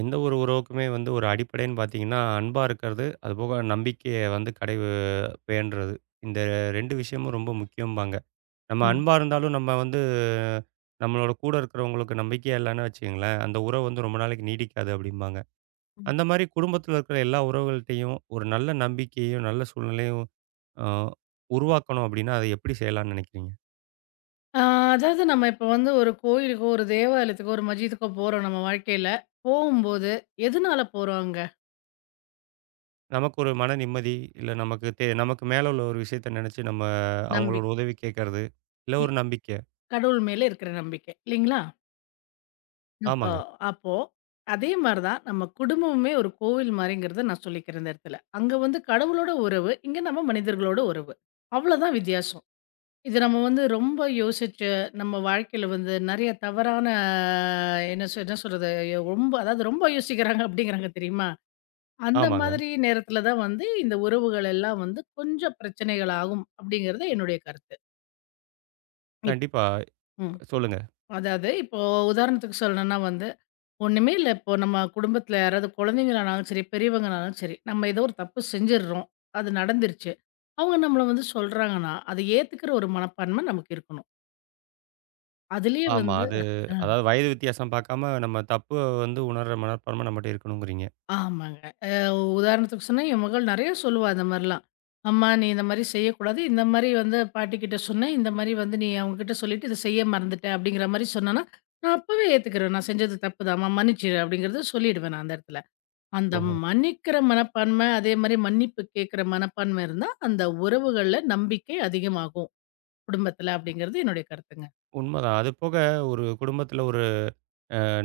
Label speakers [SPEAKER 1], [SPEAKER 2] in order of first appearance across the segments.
[SPEAKER 1] எந்த ஒரு உறவுக்குமே வந்து ஒரு அடிப்படைன்னு பார்த்தீங்கன்னா, அன்பா இருக்கிறது, அதுபோக நம்பிக்கைய வந்து கடை வேண்டுறது. இந்த 2 விஷயமும் ரொம்ப முக்கியம்பாங்க. நம்ம
[SPEAKER 2] ம்,
[SPEAKER 1] அன்பா இருந்தாலும் நம்ம வந்து நம்மளோட கூட இருக்கிறவங்களுக்கு நம்பிக்கையா இல்லன்னு வச்சுக்கங்களேன், அந்த உறவு வந்து ரொம்ப நாளைக்கு நீடிக்காது அப்டிம்பாங்க.
[SPEAKER 2] ம்.
[SPEAKER 1] அந்த மாரி குடும்பத்தில இருக்கிற எல்லா உறவுகள்ட்டயும் ஒரு நல்ல நம்பிக்கையும், நல்ல சூழ்நிலையும் அ உருவாக்கணும் அப்டின்னா, அத எப்டி செய்யலான்னு நெனைக்கிறீங்க?
[SPEAKER 2] ஆ, அதாவது நம்ம இப்போ வந்து ஒரு கோயிலுக்கோ, ஒரு தேவாலயத்துக்கோ, ஒரு மஜீதுக்கோ போறோம் நம்ம வாழ்க்கையில. போகும்போது எதுனால போறோம் அங்க?
[SPEAKER 1] நமக்கு ஒரு மன நிம்மதி, இல்ல நமக்கு மேல உள்ள ஒரு விஷயத்த நெனச்சு நம்ம அவங்களோட
[SPEAKER 2] நம்பிக்
[SPEAKER 1] உதவி கேட்கறது, இல்ல
[SPEAKER 2] இ
[SPEAKER 1] ஒரு நம்பிக்கை.
[SPEAKER 2] கடவுள் மேல இருக்கிற நம்பிக்கை. இல்லைங்களா? அப்போ
[SPEAKER 1] ஆமாங்க.
[SPEAKER 2] அப்போ அதே மாரி தான் நம்ம குடும்பமுமே ஒரு கோவில் மாரிங்கிறத நான் சொல்லிக்கிறேன் இந்த இடத்துல. அங்க வந்து கடவுளோட உறவு, இங்க நம்ம மனிதர்களோட உறவு. அவ்வளோதான் வித்தியாசம். இது நம்ம வந்து ரொம்ப யோசிச்சு, நம்ம வாழ்க்கையில வந்து நெறைய தவறான என்ன சொல்றது? ரொம்ப அதாவது ரொம்ப யோசிக்கிறாங்க அப்படிங்கிறாங்க தெரியுமா? அந்த
[SPEAKER 1] ஆமாங்க.
[SPEAKER 2] மாதிரி நேரத்துல தான் வந்து இந்த உறவுகள் எல்லாம் வந்து கொஞ்சம் பிரச்சனைகள் ஆகும் அப்படிங்கிறது என்னுடைய கருத்து. இப்
[SPEAKER 1] கண்டிப்பா.
[SPEAKER 2] ம்.
[SPEAKER 1] சொல்லுங்க.
[SPEAKER 2] அதாவது இப்போ உதாரணத்துக்கு சொல்லணும்னா வந்து, ஒண்ணுமே இல்ல இப்போ நம்ம குடும்பத்துல யாராவது குழந்தைங்களானாலும் சரி, பெரியவங்கனாலும் சரி, நம்ம ஏதோ ஒரு தப்பு செஞ்சுடுறோம். அது நடந்துருச்சு. அவங்க நம்மள வந்து சொல்றாங்கன்னா, அதை ஏத்துக்கிற ஒரு மனப்பான்மை நமக்கு இருக்கணும். அதுலயே
[SPEAKER 1] ஆமா.
[SPEAKER 2] வந்து.
[SPEAKER 1] அதாவது வயது வித்தியாசம் பார்க்காம நம்ம தப்பு வந்து உணர்ற மனப்பான்மை நம்மட்ட இருக்கணுங்கிறீங்க.
[SPEAKER 2] ஆமாங்க. அ உதாரணத்துக்கு சொன்னா, என் மகள் நெறைய சொல்லுவா இந்த மாரிலாம். "அம்மா நீ இந்த மாரி செய்யக்கூடாது. இந்த மாரி வந்து பாட்டிக்கிட்ட சொன்னேன். இந்த மாரி வந்து நீ அவங்ககிட்ட சொல்லிட்டு இத செய்ய மறந்துட்ட." அப்படிங்கிற மாரி சொன்னான்னா, நான் அப்பவே ஏத்துக்கிறேன். நான் செஞ்சது தப்புதாம்மா, மன்னிச்சிரு அப்படிங்கிறத சொல்லிடுவேன் நான் அந்த இடத்துல. அந்த
[SPEAKER 1] ஓஹோ!
[SPEAKER 2] மன்னிக்கிற மனப்பான்மை, அதே மாரி மன்னிப்பு கேட்கிற மனப்பான்மை இருந்தா, அந்த உறவுகள்ல நம்பிக்கை அதிகமாகும். குடும்பத்துல அப்படிங்கிறது என்னுடைய கருத்துங்க.
[SPEAKER 1] உண்மதான். அது போக ஒரு குடும்பத்தில ஒரு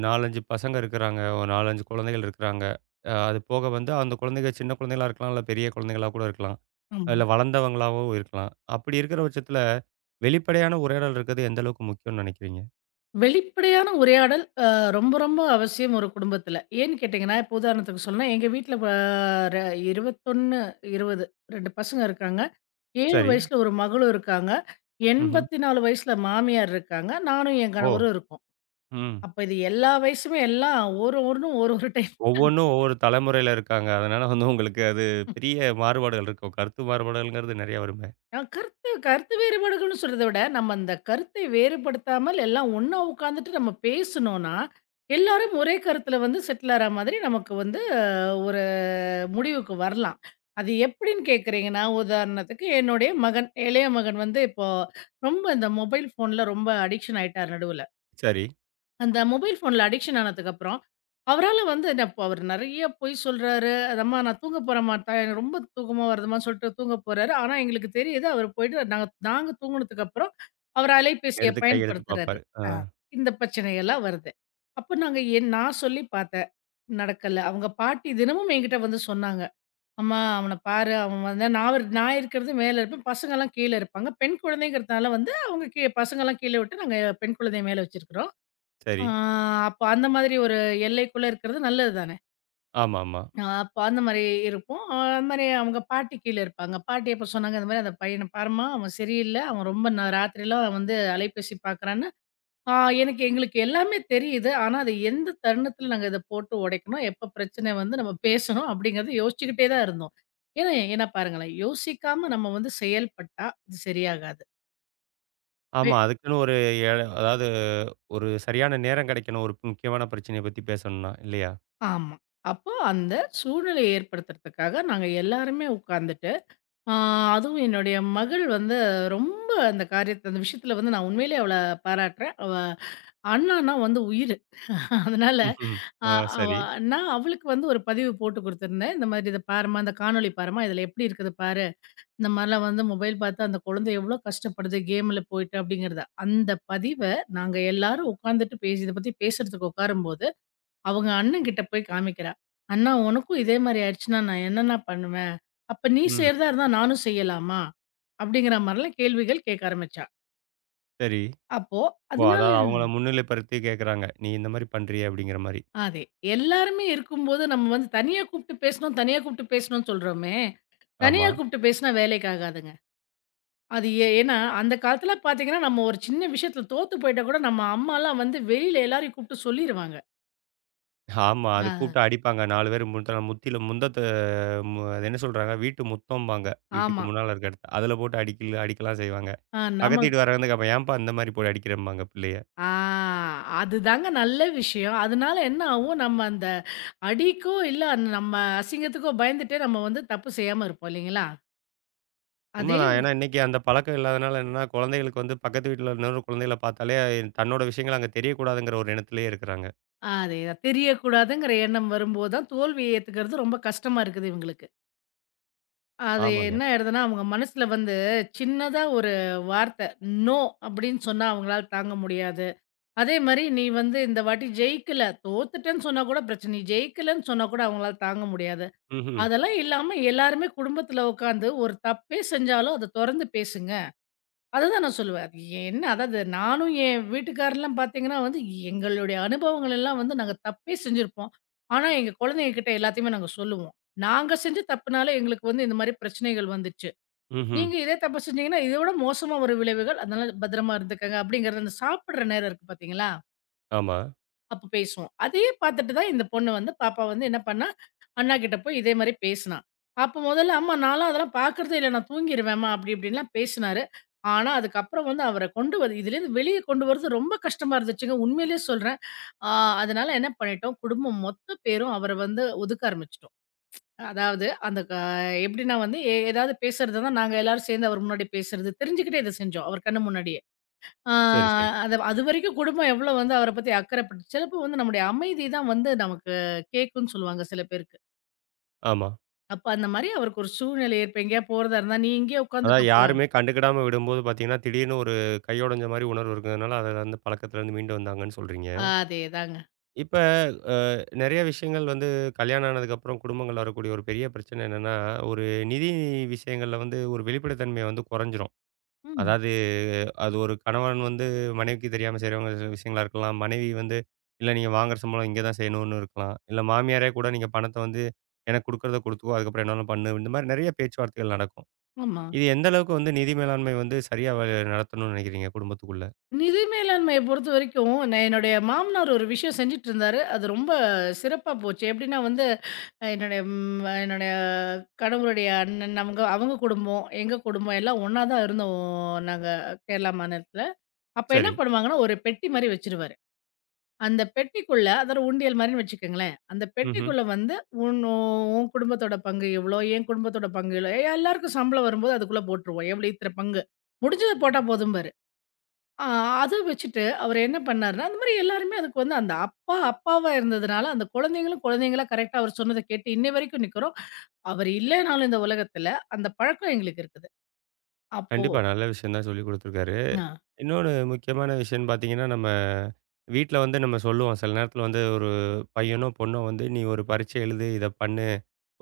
[SPEAKER 1] 4, 5 பசங்க இருக்கிறாங்க. ஒரு 4, 5 குழந்தைகள் இருக்கிறாங்க. அது போக வந்து அந்த குழந்தைங்க சின்ன குழந்தைகளா இருக்கலாம், இல்ல பெரிய குழந்தைகளா கூட இருக்கலாம்.
[SPEAKER 2] ஆமா.
[SPEAKER 1] இல்ல வளர்ந்தவங்களாவும் இருக்கலாம். அப்படி இருக்கிற பட்சத்தில வெளிப்படையான உரையாடல் இருக்கிறது எந்த அளவுக்கு முக்கியம்னு நினைக்கிறீங்க?
[SPEAKER 2] வெளிப்படையான உரையாடல் ரொம்ப ரொம்ப அவசியம் ஒரு குடும்பத்தில. ஏன்னு கேட்டிங்கன்னா, இப்போ உதாரணத்துக்கு சொன்னா, எங்க வீட்ல வ ர 21, 20 2 பசங்க இருக்காங்க. 7
[SPEAKER 1] சரி.
[SPEAKER 2] வயசுல ஒரு மகளும் இருக்காங்க.
[SPEAKER 1] ம்ஹ்ம்.
[SPEAKER 2] 84 வயசுல மாமியார் இருக்காங்க. நானும் என்
[SPEAKER 1] ஓ!
[SPEAKER 2] கணவரும் இருக்கோம்.
[SPEAKER 1] ம்.
[SPEAKER 2] அப்ப இது எல்லா வயசுமே எல்லாம் ஒரு ஒண்ணும் ஒரு ஒரு டைம்
[SPEAKER 1] ஒவ்வொரு தலைமுறையில இருக்காங்க. அதனால வந்து உங்களுக்கு அது பெரிய மாறுபாடுகள் இருக்கும். கருத்து மாறுபாடுகள்ங்கிறது நெறைய வருமே.
[SPEAKER 2] கருத்து கருத்து வேறுபாடுகள்னு சொல்றத விட, நம்ம அந்த கருத்தை வேறுபடுத்தாமல் எல்லாம் ஒண்ணா உட்காந்துட்டு நம்ம பேசுனோம்னா, எல்லாரும் ஒரே கருத்துல வந்து செட்டில் ஆற மாதிரி நமக்கு வந்து ஒரு முடிவுக்கு வரலாம். அது எப்படின்னு கேட்குறீங்கன்னா, உதாரணத்துக்கு என்னுடைய மகன், இளைய மகன் வந்து இப்போ ரொம்ப இந்த மொபைல் ஃபோன்ல ரொம்ப அடிக்ஷன் ஆயிட்டார் நடுவுல.
[SPEAKER 1] சரி.
[SPEAKER 2] அந்த மொபைல் ஃபோன்ல அடிக்ஷன் ஆனதுக்கப்புறம், அவரால வந்து என்ன இப்போ அவரு நெறைய பொய் சொல்றாரு. அது அம்மா நான் தூங்க போறேம்மா எனக்கு ரொம்ப தூக்கமா வருதும்மான்னு சொல்லிட்டு தூங்க போறாரு. ஆனா எங்களுக்கு தெரியுது அவரு போயிட்டு நாங்க நாங்க தூங்குனதுக்கப்புறம், அவர் அலைபேசிய
[SPEAKER 1] எடுத்து கையெடுத்து
[SPEAKER 2] பயன்படுத்துறாரு.
[SPEAKER 1] பார்ப்பாரு. ஆ
[SPEAKER 2] ஆ இந்த பிரச்சனையெல்லாம் வருது. அப்ப நாங்க என் நான் சொல்லி பார்த்தேன். நடக்கல. அவங்க பாட்டி தினமும் என்கிட்ட வந்து சொன்னாங்க. "அம்மா அவன பாரு. அவன் வந்து நான் இருக்கிறது மேல இருப்பேன். பசங்கலாம் கீழ இருப்பாங்க." பெண் குழந்தைங்கிறதுனால வந்து அவங்க கீழ பசங்கலாம் கீழ விட்டு நாங்க பெண் குழந்தைய மேல வச்சிருக்கிறோம்.
[SPEAKER 1] சரி.
[SPEAKER 2] ஆ அப்ப அந்த மாதிரி ஒரு எல்லைக்குள்ள இருக்கிறது நல்லது தானே!
[SPEAKER 1] ஆமாமா. ஆமா.
[SPEAKER 2] அப்ப அந்த மாரி இருப்போம். அந்த மாரி அவங்க பாட்டி கீழ இருப்பாங்க. பாட்டி அப்ப சொன்னாங்க, "இந்த மாரி அந்த பையன பாரும்மா, அவன் சரியில்ல. அவன் ரொம்ப ராத்திரிலாம் வந்து அலைபேசி பார்க்குறான்னு." ஆ எங்களுக்கு எல்லாமே தெரியுது. ஆனா, அது எந்த தருணத்துல நாங்க இத போட்டு உடைக்கணும், எப்ப பிரச்சனை வந்து நம்ம பேசணும் அப்படிங்கிறத யோசிச்சுக்கிட்டே தான் இருந்தோம். ஏன்னா ஏன்னா பாருங்களேன், யோசிக்காம நம்ம வந்து செயல்பட்டா இது சரியாகாது. வே
[SPEAKER 1] ஆமா, அதுக்குன்னு ஒரு, எ அதாவது ஒரு சரியான நேரம் கிடைக்கணும். ஒரு முக்கியமான பிரச்சனைய பத்தி பேசணும்னா, இல்லையா?
[SPEAKER 2] ஆமா. அப்போ அந்த சூழ்நிலைய ஏற்படுத்துறதுக்காக நாங்க எல்லாருமே உட்கார்ந்துட்டு, ஆ, அதுவும் என்னுடைய மகள் வந்து ரொம்ப அந்த விஷயத்துல வந்து நான் உண்மையிலேயே அவள பாராட்டுறேன். அண்ணான்னா வந்து உயிரு. அதனால.
[SPEAKER 1] ம்ஹ்ம்.
[SPEAKER 2] அ
[SPEAKER 1] ஆ
[SPEAKER 2] அவ
[SPEAKER 1] சரி.
[SPEAKER 2] நான் அவளுக்கு வந்து ஒரு பதிவு போட்டு குடுத்துருந்தேன். இந்த மாதிரி இத பாரும்மா, இந்த காணொளி பாரும்மா, இதுல எப்படி இருக்குது பாரு. இந்த மாரிலாம் வந்து மொபைல் பார்த்து அந்த குழந்தை எவ்வளோ கஷ்டப்படுது கேம்ல போயிட்டு அப்படிங்கிறத. அந்த பதிவ நாங்க எல்லாரும் உட்காந்துட்டு பேசி இத பத்தி பேசுறதுக்கு உட்காரும்போது அவங்க அண்ணன் கிட்ட போய் காமிக்கிறா. "அண்ணா உனக்கும் இதே மாரி ஆயிடுச்சுன்னா நான் என்னண்ணா பண்ணுவேன்? அப்ப நீ
[SPEAKER 1] ம்.
[SPEAKER 2] செய்றதா இருந்தா நானும் செய்யலாமா?" அப்படிங்கிற மாரிலாம் கேள்விகள் கேட்க ஆரம்பிச்சா.
[SPEAKER 1] சரி.
[SPEAKER 2] அப்போ
[SPEAKER 1] ஓ!
[SPEAKER 2] அதனால
[SPEAKER 1] அதாவது அவங்கள முன்னிலைப்படுத்தி கேட்குறாங்க. "நீ இந்த மாரி பண்றியே" அப்படிங்கிற மாரி.
[SPEAKER 2] அதே. எல்லாருமே இருக்கும்போது நம்ம வந்து தனியா கூப்ட்டு பேசணும், தனியா கூப்ட்டு பேசணும்னு சொல்றோமே.
[SPEAKER 1] ஆமா.
[SPEAKER 2] தனியா கூப்ட்டு பேசினா வேலைக்கு ஆகாதுங்க. அது ஏன்னா அந்த காலத்துல பார்த்தீங்கன்னா, நம்ம ஒரு சின்ன விஷயத்துல தோத்து போயிட்டா கூட நம்ம அம்மாலாம் வந்து வெளியில எல்லாரையும் கூப்ட்டு சொல்லிருவாங்க.
[SPEAKER 1] ஆமா. அது
[SPEAKER 2] ஆ.
[SPEAKER 1] கூப்பிட்டா அடிப்பாங்க. 4 பேர் முத்தன முத்தில முந்த அது என்ன சொல்றாங்க? வீட்டு முத்தம்பாங்க. வீட்டுக்கு
[SPEAKER 2] ஆமா.
[SPEAKER 1] முன்னால இருக்க இடத்த. அதுல போட்டு அடிக்கல அடிக்கலாம் செய்வாங்க.
[SPEAKER 2] ஆ நம்ம
[SPEAKER 1] பக்கத்து வீட்டு வர்றவங்க வந்து கேட்பான், "ஏன்பா இந்த மாரி போட்டு அடிக்கிறம்பாங்க பிள்ளைய."
[SPEAKER 2] ஆ அதுதாங்க நல்ல விஷயம். அதனால என்ன ஆகும், நம்ம அந்த அடிக்கோ, இல்ல அந்த நம்ம அசிங்கத்துக்கோ பயந்துட்டே நம்ம வந்து தப்பு செய்யாம இருப்போம் இல்லைங்களா? அதே
[SPEAKER 1] உண்மதான். ஏன்னா இன்னைக்கு அந்த பழக்கம் இல்லாதனால என்னன்னா, குழந்தைகளுக்கு வந்து பக்கத்து வீட்ல இன்னொரு குழந்தைகள பார்த்தாலே, தன்னோட விஷயங்கள் அங்க தெரியக்கூடாதுங்கிற ஒரு எண்ணத்திலேயே இருக்கிறாங்க.
[SPEAKER 2] அதேதான். தெரியக்கூடாதுங்கிற எண்ணம் வரும்போது தான் தோல்விய ஏத்துக்கிறது ரொம்ப கஷ்டமா இருக்குது இவங்களுக்கு. அது
[SPEAKER 1] ஆமாங்க.
[SPEAKER 2] என்ன ஆயிடுதுன்னா, அவங்க மனசுல வந்து சின்னதா ஒரு வார்த்தை, "நோ" அப்படின்னு சொன்னா அவங்களால தாங்க முடியாது. அதே மாரி நீ வந்து இந்த வாட்டி ஜெயிக்கல, தோத்துட்டேன்னு சொன்னா கூட பிரச்சனை, நீ ஜெயிக்கலன்னு சொன்னா கூட அவங்களால தாங்க முடியாது.
[SPEAKER 1] ம்ஹ்ம்.
[SPEAKER 2] அதெல்லாம் இல்லாம எல்லாருமே குடும்பத்துல உட்காந்து ஒரு தப்பே செஞ்சாலும் அத தொறந்து பேசுங்க. அதுதான் நான் சொல்லுவேன். அது என்ன அதாவது நானும் என் வீட்டுக்காரர்லாம் பார்த்தீங்கன்னா வந்து, எங்களுடைய அனுபவங்கள் எல்லாம் வந்து நாங்க தப்பே செஞ்சிருப்போம். ஆனா எங்க குழந்தைங்க கிட்ட எல்லாத்தையுமே நாங்க சொல்லுவோம். நாங்க செஞ்ச தப்புனால எங்களுக்கு வந்து இந்த மாரி பிரச்சனைகள் வந்துச்சு.
[SPEAKER 1] ம்ஹ்ம்.
[SPEAKER 2] நீங்க இதே தப்பு செஞ்சீங்கன்னா, இத விட மோசமா வரும் விளைவுகள். அதனால பத்திரமா இருந்துக்கங்க. அப்படிங்கிறது அந்த சாப்பிடுற நேரம் இருக்கு பார்த்தீங்களா?
[SPEAKER 1] ஆமா.
[SPEAKER 2] அப்ப பேசுவோம். அதையே பார்த்துட்டு தான் இந்த பொண்ணு வந்து பாப்பா வந்து என்ன பண்ணா, அண்ணா கிட்ட போய் இதே மாரி பேசுனா. அப்ப முதல்ல "அம்மா நான்லாம் அதெல்லாம் பார்க்கிறதே இல்ல. நான் தூங்கிருவேன்ம்மா" அப்படி இப்படின்லாம் பேசினாரு. ஆனா, அதுக்கப்புறம் வந்து அவர கொண்டு வந்து இதுலேருந்து வெளிய கொண்டு வரது ரொம்ப கஷ்டமா இருந்துச்சுங்க. உண்மையிலேயே சொல்றேன். ஆ அதனால என்ன பண்ணிட்டோம், குடும்பம் மொத்த பேரும் அவர வந்து ஒதுக்க ஆரம்பிச்சுட்டோம். அதாவது அந்த க எப்படின்னா வந்து ஏதாவது பேசுறதுன்னா, நாங்க எல்லாரும் சேர்ந்து அவர் முன்னாடி பேசுறது, தெரிஞ்சுக்கிட்டே இத செஞ்சோம். அவர் கண்ணு முன்னாடியே. ஆ
[SPEAKER 1] சரி, சரி.
[SPEAKER 2] அதுவரைக்கும் குடும்பம் எவ்வளோ வந்து அவர பத்தி அக்கறைப்பட்டு சிலப்போ வந்து நம்முடைய அமைதி தான் வந்து நமக்கு கேட்கும்னு சொல்லுவாங்க சில பேருக்கு.
[SPEAKER 1] ஆமா.
[SPEAKER 2] அப்ப அந்த மாரி அவருக்கு ஒரு சூழ்நிலை ஏற்ப எங்கேயா போறதா இருந்தா, "நீ இங்கேயே
[SPEAKER 1] அதாவது
[SPEAKER 2] உட்காந்துக்கப்பா".
[SPEAKER 1] யாருமே கண்டுக்கிடாம விடும்போது பார்த்தீங்கன்னா, திடீர்னு ஒரு கையோடஞ்ச மாரி உணர்வு இருக்கிறதுனால, அதுல இருந்து பழக்கத்துலருந்து மீண்டு வந்தாங்கன்னு சொல்றீங்க.
[SPEAKER 2] அதேதாங்க.
[SPEAKER 1] இப்ப அ நெறைய விஷயங்கள் வந்து கல்யாணம் ஆனதுக்கப்புறம் குடும்பங்கள்ல வரக்கூடிய ஒரு பெரிய பிரச்சனை என்னன்னா, ஒரு நிதி விஷயங்கள்ல வந்து ஒரு வெளிப்படைத்தன்மை வந்து குறைஞ்சிரும்.
[SPEAKER 2] ம்.
[SPEAKER 1] அதாவது அது ஒரு கணவன் வந்து மனைவிக்கு தெரியாம செய்றவங்க சில விஷயங்களா இருக்கலாம். மனைவி வந்து, "இல்ல நீங்க வாங்குற சம்பளம் இங்க தான் செய்யணும்னு" இருக்கலாம். இல்ல மாமியாரே கூட, "நீங்க பணத்த வந்து எனக்கு குடுக்குறத குடுத்துக்கோ. அதுக்கப்புறம் என்னாலும் பண்ணு." இந்த மாரி நெறைய பேச்சுவார்த்தைகள் நடக்கும்.
[SPEAKER 2] ஆமா.
[SPEAKER 1] இது எந்த அளவுக்கு வந்து நிதி மேலாண்மை வந்து சரியா நடத்தணும்னு நெனைக்கிறீங்க குடும்பத்துக்குள்ள?
[SPEAKER 2] நிதி மேலாண்மைய பொறுத்தவரைக்கும், நான் என்னுடைய மாமனார் ஒரு விஷயம் செஞ்சுட்டுருந்தாரு. அது ரொம்ப சிறப்பா போச்சு. எப்படின்னா வந்து, என்னுடைய என்னுடைய கணவருடைய அண்ணன், அவங்க அவங்க குடும்பம், எங்க குடும்பம் எல்லாம் ஒண்ணா தான் இருந்தோம் நாங்க கேரளா மாநிலத்தில. அப்ப என்ன
[SPEAKER 1] சரி.
[SPEAKER 2] பண்ணுவாங்கன்னா, ஒரு பெட்டி மாரி வச்சுருவாரு. அந்த பெட்டிக்குள்ள அது ஒரு உண்டியல் மாரின்னு வச்சுக்கங்களேன். அந்த
[SPEAKER 1] ம்ஹ்ம்.
[SPEAKER 2] பெட்டிக்குள்ள வந்து உன் உன் குடும்பத்தோட பங்கு இவ்ளோ, என் குடும்பத்தோட பங்கு இவ்ளோ, எல்லாருக்கும் சம்பளம் வரும்போது அதுக்குள்ள போட்டுருவோம். எவ்வளோ இத்தன பங்கு. முடிஞ்சத போட்டா போதும்பாரு. அ அத வச்சுட்டு அவரு என்ன பண்ணாருன்னா, அந்த மாரி எல்லாருமே அதுக்கு வந்து அந்த அப்பா அப்பாவா இருந்ததுனால, அந்த குழந்தைங்களும் குழந்தைங்களா கரெக்ட்டா அவர் சொன்னத கேட்டு இன்னை வரைக்கும் நிக்கிறோம். அவர் இல்லைனாலும் இந்த உலகத்துல அந்த பழக்கம் எங்களுக்கு இருக்குது. அப்போ
[SPEAKER 1] கண்டிப்பா. நல்ல விஷயம் தான் சொல்லிக் குடுத்துருக்காரு.
[SPEAKER 2] ஆ.
[SPEAKER 1] இன்னொன்னு முக்கியமான விஷயம்னு பார்த்தீங்கன்னா, நம்ம வீட்ல வந்து நம்ம சொல்லுவோம். சில நேரத்தில வந்து ஒரு பையனோ, பொண்ணோ வந்து, "நீ ஒரு பரீட்சை எழுது, இத பண்ணு.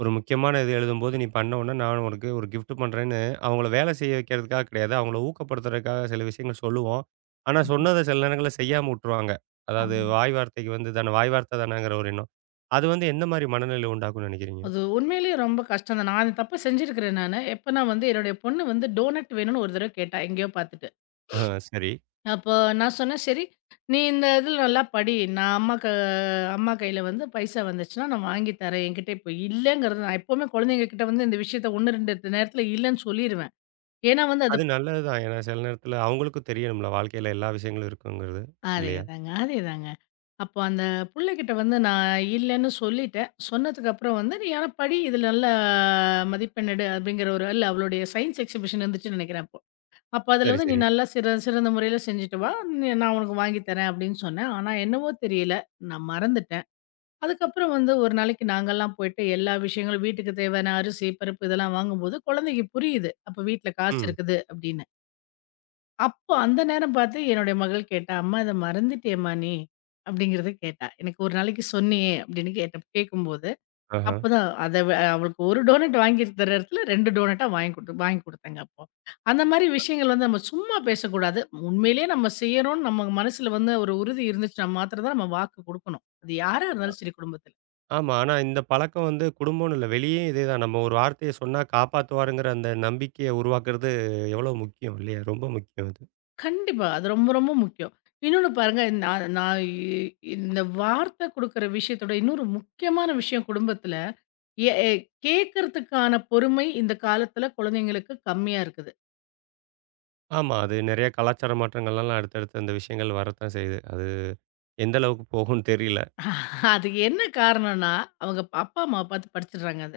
[SPEAKER 1] ஒரு முக்கியமான இது எழுதும்போது நீ பண்ண உடனே நான் உனக்கு ஒரு கிஃப்ட் பண்றேன்னு" அவங்கள வேலை செய்ய வைக்கிறதுக்காக கிடையாது. அவங்கள ஊக்கப்படுத்துறதுக்காக சில விஷயங்கள் சொல்லுவோம். ஆனா,
[SPEAKER 2] ம்ஹ்ம்.
[SPEAKER 1] சொன்னத சில நேரங்கள்ல செய்யாம உட்டுருவாங்க. அதாவது
[SPEAKER 2] ஆமாங்க.
[SPEAKER 1] வாய் வார்த்தைக்கு வந்து தானே வாய் வார்த்தை தானேங்கிற ஒரு எண்ணம். அது வந்து எந்த மாரி மனநிலை உண்டாக்கும்னு நினைக்கிறீங்க?
[SPEAKER 2] அது உண்மையிலேயே ரொம்ப கஷ்டம் தான். நான் தப்பு செஞ்சிருக்கிறேன் நானு. எப்பன்னா வந்து என்னுடைய பொண்ணு வந்து டோனட் வேணும்னு ஒரு தடவ கேட்டா, எங்கேயோ பார்த்துட்டு.
[SPEAKER 1] ஆ சரி.
[SPEAKER 2] அப்போ நான் சொன்னேன், "சரி, நீ இந்த இதுல நல்லா படி. நான் அம்மா க அம்மா கையில வந்து பைசா வந்துச்சுன்னா, நான் வாங்கி தரேன். என்கிட்ட இப்போ இல்லைங்கிறது". நான் எப்பவுமே குழந்தைங்க கிட்ட வந்து இந்த விஷயத்த 1, 2 நேரத்துல இல்லைன்னு சொல்லிருவேன். ஏன்னா வந்து அது.
[SPEAKER 1] அது நல்லது தான். ஏன்னா சில நேரத்தில அவங்களுக்கும் தெரியணும்ல, வாழ்க்கையில எல்லா விஷயங்களும் இருக்குங்கிறது. இல்லையா?
[SPEAKER 2] அதேதாங்க, அதேதாங்க. அப்போ அந்த புள்ளைகிட்ட வந்து நான் இல்லைன்னு சொல்லிட்டேன். சொன்னதுக்கப்புறம் வந்து, "நீ ஆனா படி, இதுல நல்லா மதிப்பெண் எடு" அப்படிங்கிற ஒரு இல்ல அவளுடைய சயன்ஸ் எக்ஸிபிஷன் இருந்துச்சுன்னு நெனைக்கிறேன். அப்ப அதுல
[SPEAKER 1] சரி,
[SPEAKER 2] வந்து, "நீ
[SPEAKER 1] சரி.
[SPEAKER 2] நல்லா சிறந்த முறையில செஞ்சுட்டு வா. நான் உனக்கு வாங்கி தரேன்" அப்படின்னு சொன்னேன். ஆனா என்னவோ தெரியல, நான் மறந்துட்டேன். அதுக்கப்புறம் வந்து ஒரு நாளைக்கு நாங்கலாம் போயிட்டு எல்லா விஷயங்களும் வீட்டுக்கு தேவையான அரிசி, பருப்பு இதெல்லாம் வாங்கும்போது குழந்தைக்கு புரியுது. அப்ப வீட்ல காசு
[SPEAKER 1] ம்.
[SPEAKER 2] இருக்குது அப்படின்னு. அப்போ அந்த நேரம் பார்த்து என்னுடைய மகள் கேட்டா, "அம்மா இத மறந்துட்டியேம்மா நீ?" அப்படிங்கிறத கேட்டா. "எனக்கு ஒரு நாளைக்கு சொன்னியே" அப்படின்னு கேட்கும்போது
[SPEAKER 1] ஆஹா.
[SPEAKER 2] அப்பதான் அத வ அவளுக்கு 1 டோனட் வாங்கி தர இடத்துல 2 டோனட்டா வாங்கி குடுத்தேங்க அப்போ. அந்த மாரி விஷயங்கள் வந்து நம்ம சும்மா பேசக்கூடாது. உண்மையிலேயே நம்ம செய்யறோம்னு நம்ம மனசுல வந்து ஒரு உறுதி இருந்துச்சுன்னா மாத்திரம் தான் நம்ம வாக்கு குடுக்கணும். அது யாரா இருந்தாலும் சரி குடும்பத்தில.
[SPEAKER 1] ஆமா. ஆனா இந்த பழக்கம் வந்து குடும்பம்னு இல்ல. வெளியே இதேதான். நம்ம ஒரு வார்த்தைய சொன்னா காப்பாத்துவாருங்கிற அந்த நம்பிக்கைய உருவாக்குறது எவ்வளோ முக்கியம் இல்லையா? ரொம்ப முக்கியம் அது.
[SPEAKER 2] கண்டிப்பா. அது ரொம்ப ரொம்ப முக்கியம். இன்னொன்னு பாருங்க, நான் நான் இ இந்த வார்த்தை குடுக்குற விஷயத்தோட இன்னொரு முக்கியமான விஷயம் குடும்பத்தில, எ எ கேட்கறதுக்கான பொறுமை இந்த காலத்தில குழந்தைங்களுக்கு கம்மியா இருக்குது.
[SPEAKER 1] ஆமா. அது நெறைய கலாச்சார மாற்றங்கள்லாம் அடுத்தடுத்து அந்த விஷயங்கள் வரத்தான் செய்யுது. அது எந்த அளவுக்கு போகும்னு தெரியல.
[SPEAKER 2] அதுக்கு என்ன காரணம்னா, அவங்க அப்பா, அம்மாவ பார்த்து படிச்சுடுறாங்க அத.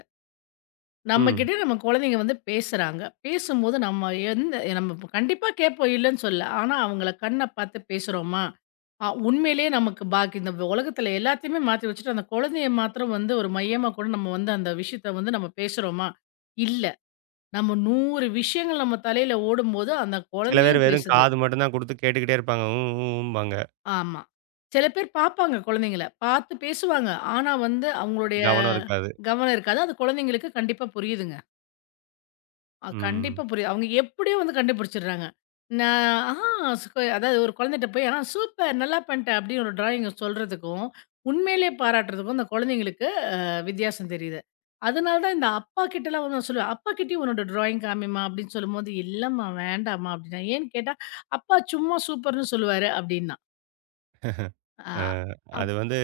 [SPEAKER 1] ம்.
[SPEAKER 2] நம்மகிட்ட நம்ம குழந்தைங்க வந்து பேசுறாங்க. பேசும்போது நம்ம கண்டிப்பா கேட்போம், இல்லன்னு சொல்லல. ஆனா அவங்கள கண்ண பார்த்து பேசுறோமா, உண்மையிலேயே நமக்கு பாக்கி இந்த உலகத்தில எல்லாத்தையுமே மாத்தி வச்சுட்டு, அந்த குழந்தைய மாத்திரம் வந்து ஒரு மையமா கூட நம்ம வந்து அந்த விஷயத்த வந்து நம்ம பேசுறோமா? இல்ல. நம்ம 100 விஷயங்கள் நம்ம தலையில ஓடும்போது, அந்த
[SPEAKER 1] சில பேர்
[SPEAKER 2] குழந்தையும்
[SPEAKER 1] வெறும்
[SPEAKER 2] பேசுது.
[SPEAKER 1] காது மட்டும் தான் குடுத்து கேட்டுக்கிட்டே இருப்பாங்க. ஊ ஊ ஊம்பாங்க.
[SPEAKER 2] ஆமா. சில பேர் பாப்பாங்க குழந்தைங்கள. பாத்து பேசுவாங்க. ஆனா வந்து அவங்களுடைய
[SPEAKER 1] கவனம் இருக்காது.
[SPEAKER 2] கவனம் இருக்காது. அது குழந்தைங்களுக்கு கண்டிப்பா புரியுதுங்க.
[SPEAKER 1] ம்.
[SPEAKER 2] கண்டிப்பா புரியுது. அவங்க எப்படியோ வந்து கண்டுபிடிச்சுடுறாங்க. நான் ஆ ஸ்கொ அதாவது ஒரு குழந்தைட்ட போய் "ஆ சூப்பர்! நல்லா பண்ணிட்ட" அப்படின்னு ஒரு டிராயிங்க சொல்றதுக்கும், உண்மையிலேயே பாராட்டுறதுக்கும் அந்த குழந்தைங்களுக்கு வித்தியாசம் தெரியுது. அதனால தான் இந்த அப்பா கிட்டலாம் வந்து நான் சொல்லுவேன், "அப்பா கிட்டயும் உன்னோட டிராயிங் காமிம்மா" அப்படின்னு சொல்லும்போது, "இல்லம்மா வேண்டாம்மா" அப்படின்னா. ஏன்னு கேட்டா, "அப்பா சும்மா சூப்பர்ன்னு சொல்லுவாரு" அப்படின்னா.
[SPEAKER 1] அ
[SPEAKER 2] ஆ.
[SPEAKER 1] அது வந்து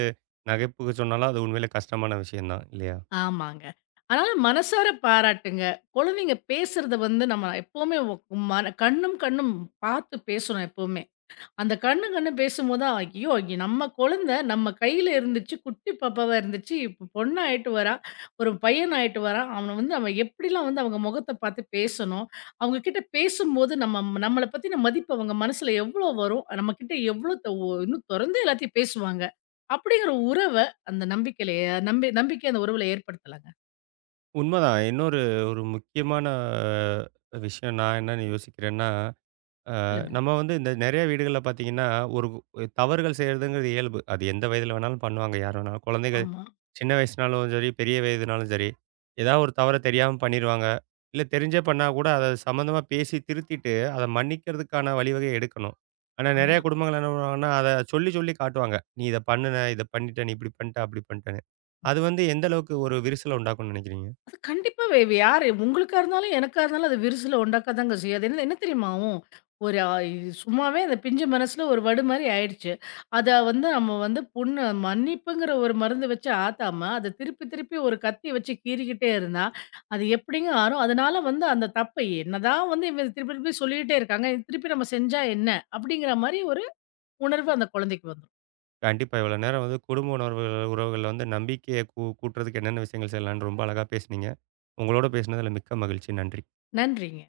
[SPEAKER 1] நகைப்புக்கு சொன்னாலும் அது உண்மையிலே கஷ்டமான விஷயம் தான் இல்லையா?
[SPEAKER 2] ஆமாங்க. அதனால மனசார பாராட்டுங்க. குழந்தைங்க பேசுறத வந்து நம்ம எப்பவுமே மன கண்ணும் கண்ணும் பார்த்து பேசணும் எப்பவுமே. அந்த கண்ணு கண்ணு பேசும்போது தான், ஐயோ! நம்ம குழந்தை நம்ம கையில இருந்துச்சு, குட்டி பாப்பாவா இருந்துச்சு. இப்போ பொண்ணாயிட்டு வரா, ஒரு பையனாயிட்டு வரான். அவன் எப்படிலாம் வந்து அவங்க முகத்த பார்த்து பேசணும், அவங்க கிட்ட பேசும்போது நம்ம நம்மள பத்தின மதிப்பு அவங்க மனசுல எவ்வளோ வரும், நம்மகிட்ட எவ்வளோ த ஒ இன்னும் தொறந்து எல்லாத்தையும் பேசுவாங்க. அப்படிங்கிற உறவ அந்த நம்பிக்கையில நம்பிக்கை அந்த உறவுல ஏற்படுத்தலாங்க.
[SPEAKER 1] உண்மதான். இன்னொரு ஒரு முக்கியமான விஷயம் நான் என்னன்னு யோசிக்கிறேன்னா
[SPEAKER 2] சொல்லுங்க.
[SPEAKER 1] நம்ம வந்து இந்த நிறைய வீடுகளில் பார்த்தீங்கன்னா ஒரு தவறுகள் செய்கிறதுங்கிறது இயல்பு. அது எந்த வயதில் வேணாலும் பண்ணுவாங்க, யார் வேணாலும், குழந்தைகள்
[SPEAKER 2] ஆமா.
[SPEAKER 1] சின்ன வயசுனாலும் சரி பெரிய வயதுனாலும் சரி, ஏதாவது ஒரு தவறை தெரியாமல் பண்ணிடுவாங்க. இல்லை தெரிஞ்சே பண்ணால் கூட அதை சம்மந்தமாக பேசி திருத்திட்டு அதை மன்னிக்கிறதுக்கான வழிவகையை எடுக்கணும். ஆனால் நிறைய குடும்பங்கள் என்ன பண்ணுவாங்கன்னா, அதை சொல்லி சொல்லி காட்டுவாங்க. "நீ இதை பண்ணுன, இதை பண்ணிட்ட, நீ இப்படி பண்ணிட்ட அப்படி பண்ணிட்டேன்னு." அது வந்து எந்த அளவுக்கு ஒரு விரிசலை உண்டாக்கும்னு நினைக்கிறீங்க?
[SPEAKER 2] அது கண்டிப்பா வேவு. யாரு உங்களுக்கா இருந்தாலும், எனக்கா இருந்தாலும் அது விரிசல உண்டாக்கதாங்க செய்யும். அது என்ன என்ன தெரியுமா ஆவும்? ஒரு அ சும்மாவே அந்த பிஞ்சு மனசுல ஒரு வடு மாரி ஆயிடுச்சு. அத வந்து நம்ம வந்து புண்ணு மன்னிப்புங்கிற ஒரு மருந்து வச்சு ஆத்தாம, அத திருப்பி திருப்பி ஒரு கத்தி வச்சு கீறிக்கிட்டே இருந்தா, அது எப்படிங்க ஆறும்? அதனால வந்து அந்த தப்ப என்னதான் வந்து இவ திருப்பி திருப்பி சொல்லிட்டே இருக்காங்க. இது திருப்பி நம்ம செஞ்சா என்ன? அப்படிங்கிற மாரி ஒரு உணர்வு அந்த குழந்தைக்கு வந்துரும்.
[SPEAKER 1] கண்டிப்பா. இவ்வளோ நேரம் வந்து குடும்ப உணர்வுகள் உறவுகள்ல வந்து நம்பிக்கைய கூட்டுறதுக்கு என்னென்ன விஷயங்கள் செய்யலாம்ன்னு ரொம்ப அழகா பேசுனீங்க. உங்களோட பேசினதுல மிக்க மகிழ்ச்சி. நன்றி.
[SPEAKER 2] நன்றிங்க.